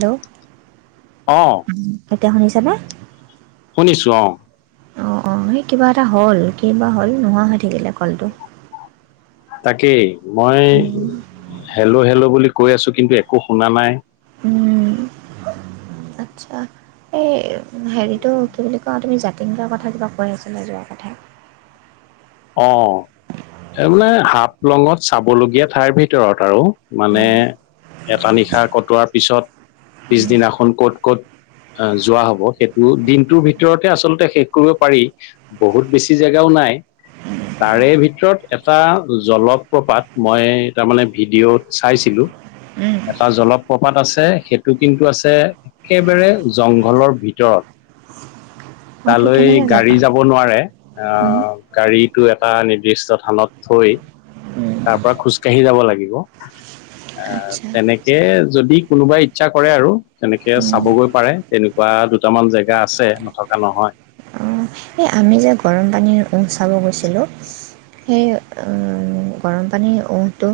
Hello অ', এতিয়া শুনিছানে? শুনিছোঁ অঁ। অঁ অঁ সেই কিবা এটা হ'ল, কিবা হ'ল নোহোৱা হৈ থাকিলে কলটো। তাকেই মই উম হেল্ল' হেল্ল' বুলি কৈ আছো কিন্তু একো শুনা নাই। উম আটচ্ছা এই হেৰিটো কি বুলি কওঁ তুমি জাতিঙ্গাৰ কথা কিবা কৈ আছিলা যোৱা কথা। অ তাৰমানে হাফলংত চাবলগীয়া ঠাইৰ ভিতৰত আৰু মানে এটা নিশা কটোৱাৰ পিছত পিছদিনাখন ক'ত ক'ত আ যোৱা হব সেইটো দিনটোৰ ভিতৰতে আচলতে শেষ কৰিব পাৰি। বহুত বেছি জেগাও নাই। তাৰে ভিতৰত এটা জলপ্ৰপাত মই তাৰমানে ভিডিঅ'ত চাইছিলো। এটা জলপ্ৰপাত আছে, সেইটো কিন্তু আছে একেবাৰে জংঘলৰ ভিতৰত। [unintelligible] তালৈ কেনেকৈ গাড়ী যাবা যাব নোৱাৰে। উম আহ গাড়ীটো এটা নিৰ্দিষ্ট থানত থৈ উম তাৰপৰা খোজ কাঢ়ি যাব লাগিব। [unintelligible] আহ তেনেকে যদি কোনোবাই ইচ্ছা কৰে আৰু তেনেকে উম চাবগৈ পাৰে। তেনেকুৱা দুটামান জেগা আছে নথকা নহয়। অঁ এই আমি যে গৰম পানী উহ চাব গৈছিলোঁ। সেই উম গৰম পানী উহটো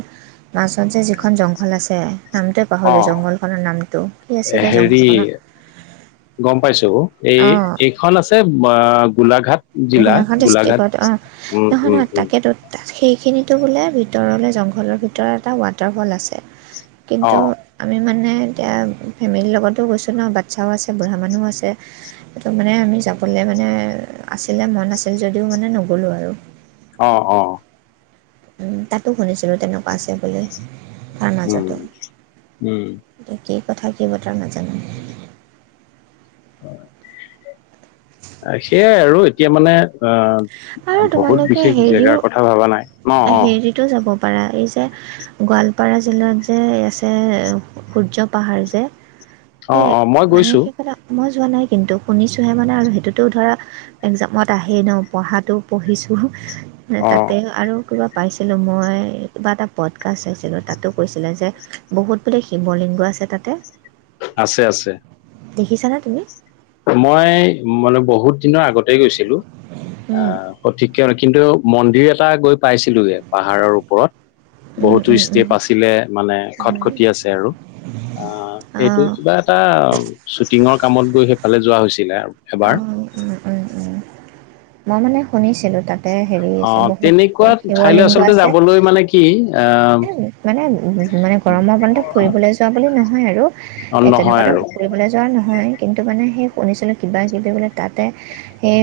মাজত যে যিখন জংঘল আছে, নামটোৱে অ পাহৰিলোঁ জংঘলখনৰ নামটো কি আছিলে হেৰি জংঘলখনত গম পাইছো, এই অঁ এইখন আছে আ গোলাঘাট গোলাঘাট ডিষ্ট্ৰিক্টত, অঁ উম সেইখন উম হয় উম তাকেতো তাত সেইখিনিতো বোলে ভিতৰলৈ জংঘলৰ ভিতৰ এটা ৱাটাৰফল আছে। অ কিন্তু! আমি মানে এতিয়া ফেমিলিৰ লগতো গৈছোঁ ন বাচ্ছাও আছে, বুঢ়া মানুহ আছে। সেইটো মানে আমি যাবলে মানে আছিলে মন আছে যদিও মানে নগলো আৰু। অঁ অঁ! উমঁ তাতো শুনিছিলোঁ তেনেকুৱা আছে বুলি তাৰ উম মাজতো- উম এতিয়া কি কথা কি বতৰা নাজানোঁ। হয়ঁ সেইয়াই আৰু এতিয়া মানে অঁ! আৰু বহুত তোমালোকে বিশেষ জেগাৰ কথা ভবা নাই ন অঁ। টো যাব পাৰা এই যে - গোৱালপাৰা জিলাত যে আছে সূৰ্য পাহাৰ যে- অ সেই অ মই মানে গৈছো সেই কথা- মই যোৱা নাই কিন্তু শুনিছোঁহে মানে আৰু সেইটোতো ধৰা একজামত আহেই ন পঢ়াত। তো পঢ়িছোঁ মানে অ তাতে- আৰু কিবা পাইছিলোঁ মই কিবা এটা পদকাছ চাইছিলোঁ তাতো কৈছিলে যে- বহুত বোলে শিৱলিংগ আছে তাতে। আছে আছে। দেখিছানে তুমি? মই মানে বহুত দিনৰ আগতে গৈছিলোঁ আহ- সঠিকে কিন্তু মন্দিৰ এটা গৈ পাইছিলোগে পাহাৰৰ ওপৰত বহুতো ষ্টেপ- বাচিলে মানে খট খটি আছে আৰু। আ সেইটো অঁ কিবা এটা ছুটিঙৰ কামত গৈ সেইফালে যোৱা হৈছিলে। এবাৰ অঁ উমঁ উমঁ উমঁ মই মানে শুনিছিলোঁ। তাতে হেৰি অ আছে বহুত তেনেকুৱা ঠাইলৈ শিৱলিংগ আচলতে আছে। যাবলৈ মানে কি আহ মানে মানে গৰমৰ বন্ধত ফুৰিবলৈ যোৱা বুলি নহয় আৰু অ এই নহয় তেনেকুৱাতো আৰু ফুৰিবলৈ - যোৱা নহয় কিন্তু মানে সেই শুনিছিলোঁ কিবা কিবি বোলে তাতে- সেই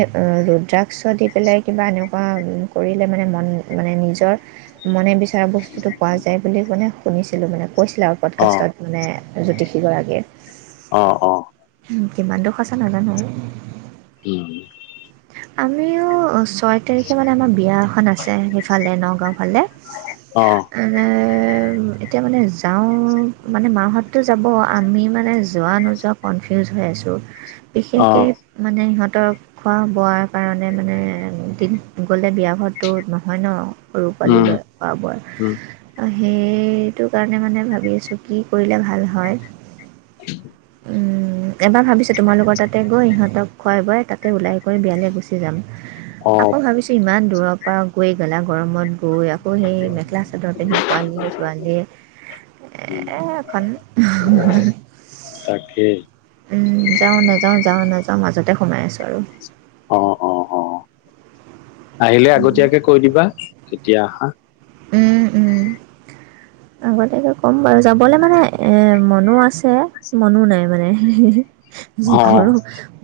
ৰু'দ্ৰাগস দি পেলাই কিবা এনেকুৱা কৰিলে মানে মন মানে নিজৰ- মনে বিচৰা বস্তুটো পোৱা যায় বুলি মানে শুনিছিলোঁ মানে কৈছিলে আও। অ পডকাষ্টত মানে জ্যোতিষী গৰাকীয়ে। অঁ অঁ! উমঁ কিমান টো সঁচা নাজানো আৰু। উমঁ - আমিও চয়- তাৰিখে মানে আমাৰ বিয়া এখন আছে সেইফালে নগাঁও ফালে। অ মানে - এতিয়া মানে যাওঁ মানে মাহততো যাব আমি মানে যোৱা নোযোৱা। কনফিউজ হৈ আছোঁ অ বিশেষকে মানে সিহঁতক - খোৱা বোৱাৰ কাৰণে মানে দিন গ'লে বিয়া হোৱাটো নহয় ন। সৰু পোৱালি উম লৈ খোৱা উম বোয়া। সেইটো কাৰণে মানে ভাবি আছোঁ কি কৰিলে ভাল হয়ঁ। [unintelligible] উমঁ এবাৰ ভাবিছোঁ তোমালোকৰ তাতে গৈ ইিহঁতক খুৱাই বোৱাই তাতে ওলাই কৈ বিয়ালৈ গুচি- যাম অ আকৌ ভাবিছোঁ ইমান দূৰৰ পৰা গৈ গেলা গৰমত গৈ আকৌ - আকৌ সেই মেখেলা চাদৰ পিন্ধি পোৱালিয়ে উম চোৱালি‌য়ে- এ এখন হে হে। তাকেই উমঁ যাওঁ নাযাওঁ যাওঁ নাযাওঁ মাজতে সোমাই আছোঁ আৰু। অ অ অ আহিলে আগতীয়াকে কৈ দিবা কেতিয়া আহা উম উম আগতীয়াকে ক'ম বাৰু যাবলৈ মানে এ মনো আছে মনো নাই যি অ ঘৰ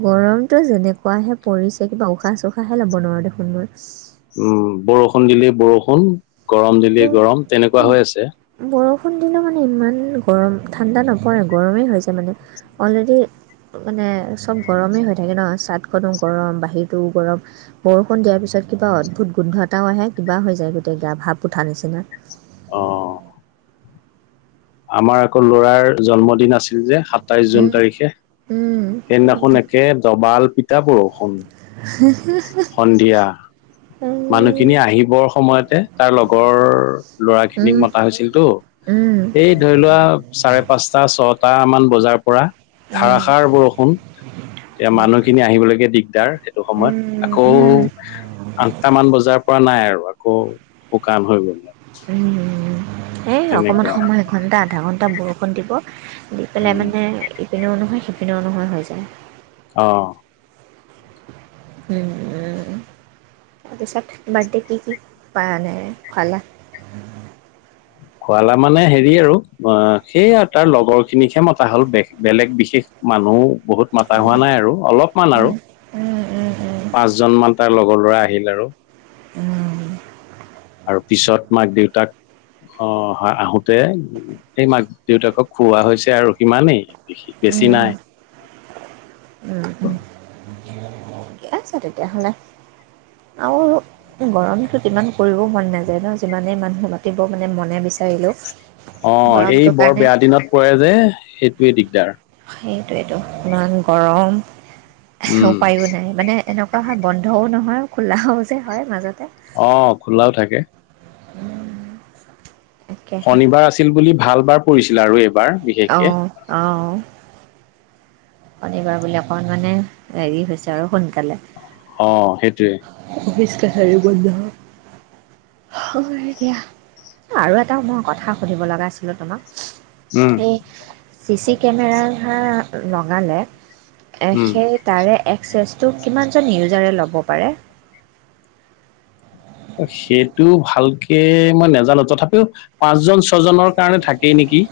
গৰমটো যেনেকুৱাহে পৰিছে কিবা উশাহ চোশাহে ল'ব নোৱাৰোঁ দেখোন মই উম বৰষুণ দিলেই বৰষুণ গৰম দিলেই গৰম তেনেকুৱা হৈ আছে বৰষুণ দিনাত মানে ইমান গৰম ঠাণ্ডা নপৰে গৰমেই হৈছে মানে অলৰেডী মানে চব গৰমেই হৈ থাকে ন চাটখনো গৰম বাহিৰতটোও গৰম বৰষুণ দিয়াৰ পিছত কিবা অদ্ভুত গোন্ধ এটাও আহে কিবা হৈ যায় গোটেই গা ভাপ উঠা নিচিনা অ আমাৰ আকৌ লৰাৰ জন্মদিন আছিল যে সাতাইশ জুন উম তাৰিখে উম সেইদিনাখন একে ডবাল পিঠা বৰষুণ [unintelligible] সন্ধিয়া উম মানুহখিনি আহিবৰ সময়তে তাৰ লগৰ লৰা খিনিকিক উম মতা হৈছিল উম এই ধৰি লোৱা চাৰে পাঁচটা ছটা মান বজাৰ পৰা ধাৰা সাৰ বৰষুণ এতিয়া মানুহখিনি আহিবলৈকে দিগদাৰ সেইটো সময়ত উম আকৌ উম উম আঠটামান বজাৰ পৰা নাই আৰু শুকান হৈ গ'ল এই অকণমান তেনেকুৱা সময় এঘণ্টা আধা ঘণ্টা বৰষুণ দিব দি পেলাই উম মানে ইপিনেও নহয় সিপিনে নহয় হৈ যায় অ তাৰপিছত বাৰ্থডে কি কি পা এনে খোৱালা খুৱালা মানে হেৰি আৰু অ সেইয়া আৰু তাৰ লগৰ খিনিকহে মতা হ'ল বে বেলেগ বিশেষ মানুহ বহুত মাতা হোৱা নাই আৰু অলপমান আৰু উম, উম, উম, উম, পাঁচজন মান তাৰ লগত লগৰ ল'ৰা আহিল আৰু উ আৰু পিছত মাক দেউতাক অ হয় আহোতে এনেই মাক দেউতাকক খুওৱা হৈছে আৰু সিমানেই উম বেছি নাই উম ঠিকে আছে তেতিয়াহ'লে আৰু গৰমটোত ইমান কৰিবও মন নাযায় ন যিমানেই মানুহ মাতিব মানে মনে বিচাৰিলোঁ অ এই বৰ বেয়া দিনত কৰে যে সেইটোৱে দিগদাৰ সেইটো ইটো ইমান গৰম উম উপায়ো নাই মানে এনেকুৱা হয় বন্ধও নহয় খোলাও যে হয় মাজতে অ খোলাও থাকে উ [inaudible] শনিবাৰ আছিল বুলি ভাল বাৰ পৰিছিলে আৰু এইবাৰ অ বিশেষকে অ শনিবাৰ বুলি অকণ মানে হেৰি হৈছে আৰু সোনকালে অ সেইটোৱে অফিচ কাচাৰি বন্ধ হয় দিয়া আৰু এটা মই কথা সুধিব লগা আছিলোঁ উম তোমাক এই চি চি কেমেৰা লগালে এ উম সেই তাৰে এক্সেছটো কিমানজন ইউজাৰে ল'ব পাৰে সেইটো ভালকে মই নাজানো তথাপিও পাঁচ জন, ছজনৰ কাৰণে থাকেই নেকি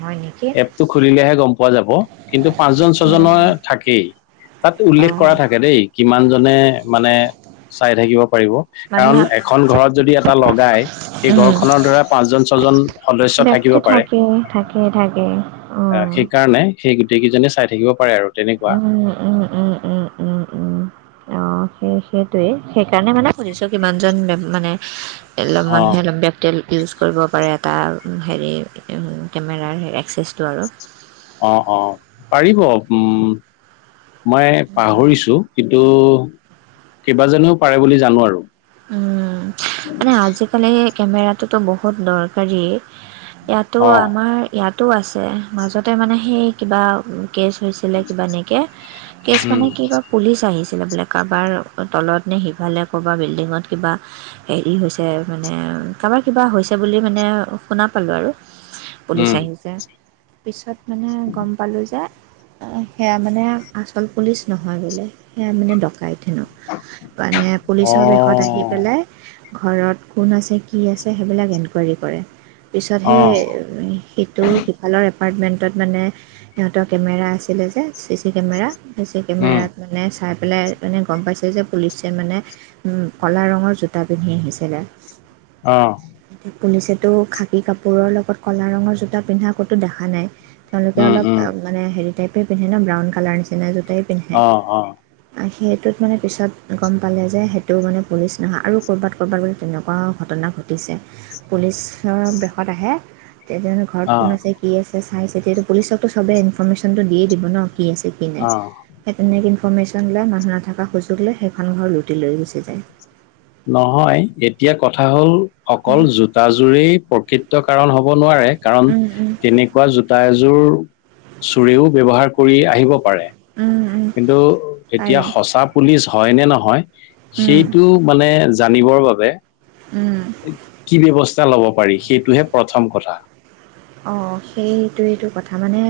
হয় নি এপটো খুলিলেহে গম পোৱা যাব। কিন্তু পাঁচজন, ছজনৰ থাকেই তাত উল্লেখ অঁ কৰা থাকে দেই কিমানজনে মানে চাই থাকিব পাৰিব মানে কাৰণ এখন ঘৰত যদি এটা লগায় সেই উম ঘৰখনত ধৰা পাঁচজন, ছজন সদস্য ব্যক্তি থাকিব পাৰে থাকে থাকে থাকে অ অ সেইকাৰণে সেই গোটেই কেইজনে চাই থাকিব পাৰে আৰু তেনেকুৱা উম উম উম উম উম উম অ' সেই সেইটোয়ে সেইকাৰণে মানে সুধিছোঁ কিমান জন মানে এলপ অ মানুহে অলপ বে তেল ইউজ কৰিব পাৰে এটা হেৰি কেমেৰাৰ এক্সেছটো আৰু। অঁ অঁ পাৰিব। মই পাহৰিছোঁ। কিন্তু কেইবাজনেও পাৰে বুলি জানোঁ আৰু। উম' মানে আজিকালি কেমেৰাটোতো বহুত দৰকাৰী। ইয়াতো অ আমাৰ ইয়াতো আছে। মাজতে মানে সেই কিবা কেচ হৈছে বেলেগ কিবা এনেকে, কেছ উম মানে কিবা পুলিচ আহিছিলে বোলে। কাৰোবাৰ তলত নে, সিফালে ক'ৰবাত বিল্ডিঙত কিবা হেৰি হৈছে মানে কাবাৰ কিবা হৈছে বুলি মানে শুনা পালোঁ আৰু। পুলিচ উম আহিছে, পিছত মানে গম পালোঁ যে সেয়া মানে আচল পুলিচ নহয় বোলে সেয়া মানে ডকাইত হেনো, মানে অ পুলিচৰ বেশ পেলাই ঘৰত কোন আছে, কি আছে সেইবিলাক ইনকুৱাৰি কৰে। পিচত অ হে সিটো সিফালৰ এপাৰ্টমেণ্টত মানে সিহঁতৰ কেমেৰা আছিলে যে C C camera. C C উম কেমেৰাত মানে চাই পেলাই মানে গম পাইছে যে পুলিচে মানে উম' ক'লা ৰঙৰ জোতা পিন্ধি আহিছিলে। অ' পুলিচেতো খাকী কাপোৰৰ লগত ক'লা ৰঙৰ জোতা পিন্ধা ক'তো দেখা নাই। তেওঁলোকে উম অলপ উম মানে হেৰি টাইপেই পিন্ধে ন ব্ৰাউন কালাৰ নিচিনা জোটাই পিন্ধে। অ অ সেইটোত মানে পিছত গম পালে যে সে টো মানে পুলিচ নহয় আৰু ক'ৰবাত ক'ৰবাত বোলে তেনেকুৱা ঘটনা ঘটিছে। পুলিচৰ বেশত আহে তেতিয়াটো ঘৰত অ কোন আছে, কি আছে চাই চিটি এইটো পুলিচকতো সবে ইনফৰৰ্মেশ্যনটো দিয়েই দিব ন কি আছে, কি নাই, অ সেই তেনেক ইনফৰৰ্মেশ্যন বিলাক মানুহ নাথাকা সুযোগ লৈ সেইখন ঘৰ লুটি লৈ গুচি যায়। নহয় এতিয়া কথা হল অকল উম, জু টা জোৰেই প্ৰকৃত কাৰণ হব নোৱাৰে। কাৰণ উম, তেনে কুৱা যোতা এযোৰ চুৰেও ব্যৱহাৰ কৰি আহিব পাৰে। উম উম, কিন্তু এতিয়া পাৰে সঁচা পুলিচ হয় নে নহয় উম, সেইটো মানে জানিব বাবে। উম কি ব্যৱস্থা লব পাৰি সেইটোহে প্ৰথম কথা। অ, সেইটোৱেইটো কথা মানে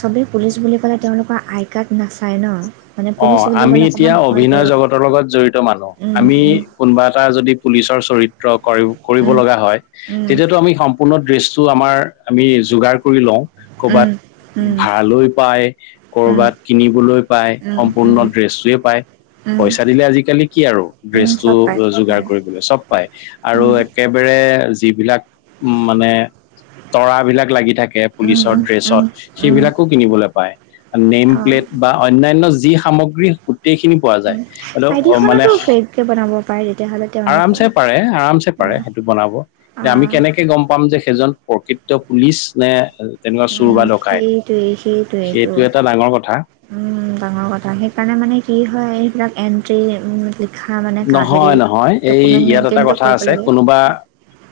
চবেই পুলিচ বুলি ক'লে তেওঁলোকৰ আই কাৰ্ড নাচায় ন, মানে অ, পুলিচ বুলি আমি ক'লে অকণমান এতিয়া ভয় অভিনয় কৰোঁ জগতৰ লগত জড়িত মানুহ। উম, আমি উম। কোনোবা এটা যদি পুলিচৰ চৰিত্ৰ কৰিব অঁ লগা হয়, তেতিয়াতো আমি পূৰ্ণ ড্ৰেছটো আমাৰ, আমি যোগাৰ কৰি লওঁ কৰ'বাত। ভাড়ালৈ পায়, কৰবাত কিনিবলৈ পায়। সম্পূৰ্ণ ড্ৰেছটোয়ে পায়, পইচা দিলে আজিকালি কি আৰু ড্ৰেছটো যোগাৰ আইডিখনতো কৰিবলৈ চ'ব পাই আৰু একেবাৰে যিবিলাক উম, মানে তৰা বিলাক লাগি থাকে পুলিচৰ ড্ৰেচত। সেইবিলাকো কিনিবলৈ পায়, নেম প্লেট বা অন্যান্য যি সামগ্ৰী গোটেইখিনি পোৱা যায়। হেল্ল, অ, মানে ফেককৈ বনাব পাৰে তেতিয়াহ'লে তেওঁলোকৰ আৰামচে পাৰে, আৰামচে পাৰে, উম, সেইটো বনাব, এতিয়া আমি আহ, কেনেকে গম পাম যে, সেইজন প্ৰকৃত পুলিচ নে? তেনেকুৱা চোৰ উম, বা সেইটোৱেই ডকাইত সেইটোৱেইটো সেইটো এটা ডাঙৰ কথা। উম, ডাঙৰ কথা সেইকাৰণে মানে কি হয়, এইবিলাক এন্ট্ৰি উম, নহয়, নহয় এই ইয়াত এটা মেইনটেইনটো কথা কৰিব আছে। লাগে কোনোবা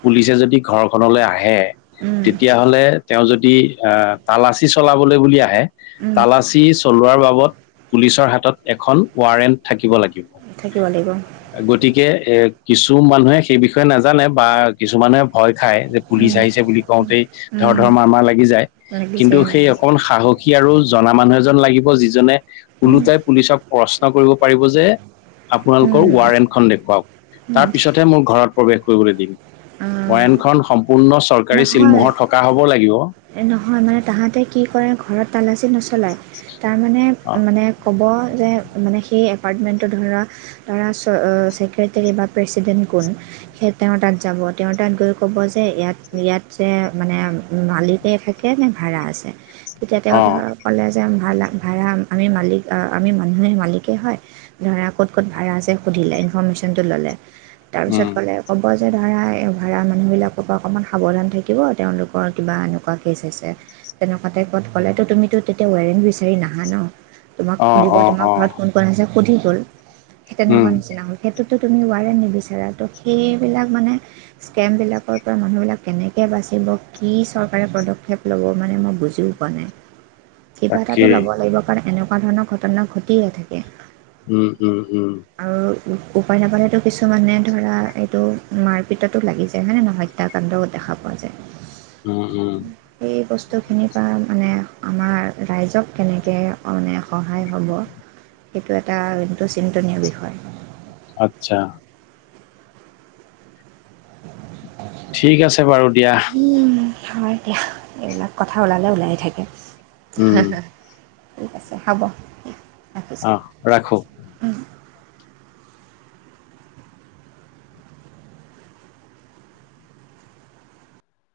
পুলিচে যদি ঘৰখনলৈ আহে। উম, তেতিয়াহ'লে তেওঁ যদি আহ,, তালাচী চলাবলৈ বুলি আহে উম, তালাচী চলোৱাৰ বাবদ, পুলিচৰ হাতত এখন ৱাৰেণ্ট থাকিব লাগিব। থাকিব লাগিব। গতিকে এ, কিছু মানুহে সেই বিষয়ে নাজানে বা কিছুমানে ভয় খায়। পুলিচ উম, আহিছে বুলি কওঁতেই, উম, ধৰধৰ-মাৰমাৰ লাগি যায়। কিন্তু, লাগিছে সেই অকণ সাহসী আৰু জনা মানুহ এজন লাগিব, যিজনে উম, ওলোটাই পুলিচক প্ৰশ্ন কৰিব পাৰিব যে আপোনালোকৰ উম, ৱাৰেণ্টখন দেখুৱাওঁক, তাৰ পিছতহে মোৰ ঘৰত প্ৰৱেশ কৰিবলৈ দিম। উম, ৱাৰেন্টখন সম্পূৰ্ণ চৰকাৰী ছিল-মোহৰ থকা হ'ব লাগিব। এই নহয়, মানে তাহাঁতে কি কৰে ঘৰত তালাচী নচলায়, তাৰমানে অ মানে ক'ব যে, মানে সেই এপাৰ্টমেণ্টত ধৰা ধৰা চ, ছেক্ৰেটাৰী বা প্ৰেছিডেন্ট কোন? সেই তেওঁ তাত যাব, তেওঁ তাত গৈ ক'ব যে ইয়াত ইয়াত যে মানে মালিকে থাকে নে, ভাড়া আছে? তেতিয়া তেওঁ অ ধৰক ক'লে যে, ভ়া-ভাড়া আমি মালিক আমি মানুহে মালিকেই হয়। ধৰা ক'ত ক'ত ভাড়া আছে সুধিলে, ইনফৰৰ্মেশ্যনটো ল'লে। উম তাৰপিছত গ'লে, ক'ব যে ধৰা এই ভাড়া মানুহবিলাকৰ পৰা অকণমান সাৱধান থাকিব, তেওঁলোকৰ কিবা এনেকুৱা কেচ হৈছে। তেনেকুৱাতে ক'ত ক'লেতো, তুমিতো তেতিয়া ৱৰেণ্ট বিচাৰি নাহা ন, তোমাক অ সুধিব অ তোমাৰ অ ঘৰত কোন কোন, আছে সুধি গ'ল, সেই তেনেকুৱা উম নিচিনা হ'ল। সেইটোতো তুমি ৱাৰেণ্ট নিবিচাৰা, তো সেইবিলাক মানে স্কেমবিলাকৰ পৰা মানুহবিলাক কেনেকৈ বাচিব, কি চৰকাৰে পদক্ষেপ ল'ব মানে, মই বুজিও পোৱা নাই। কিবা এটাটো তাকেই ল'ব লাগিব, কাৰণ এনেকুৱা ধৰণৰ ঘটনা ঘটিয়ে থাকে। উম, উম, উম, আৰু উপায় নাপালেতো কিছুমানে ধৰা, এইটো মাৰপিটতো লাগি যায় হয়নে নহয়, হত্যাকাণ্ড দেখা পোৱা যায়। উম, উম, এই বস্তুখিনিৰ পৰা মানে আমাৰ ৰাইজক কেনেকে এনে সহায় হ'ব সেইটো এটা টো চিন্তনীয় বিষয়। আচ্ছা [unintelligible] ঠিক আছে বাৰু দিয়া। উম হয় দিয়া, এইবিলাক কথা ওলালে ওলাই থাকে। উম ঠিক আছে, হ'ব। ৰাখিছোঁ অহ ৰাখো।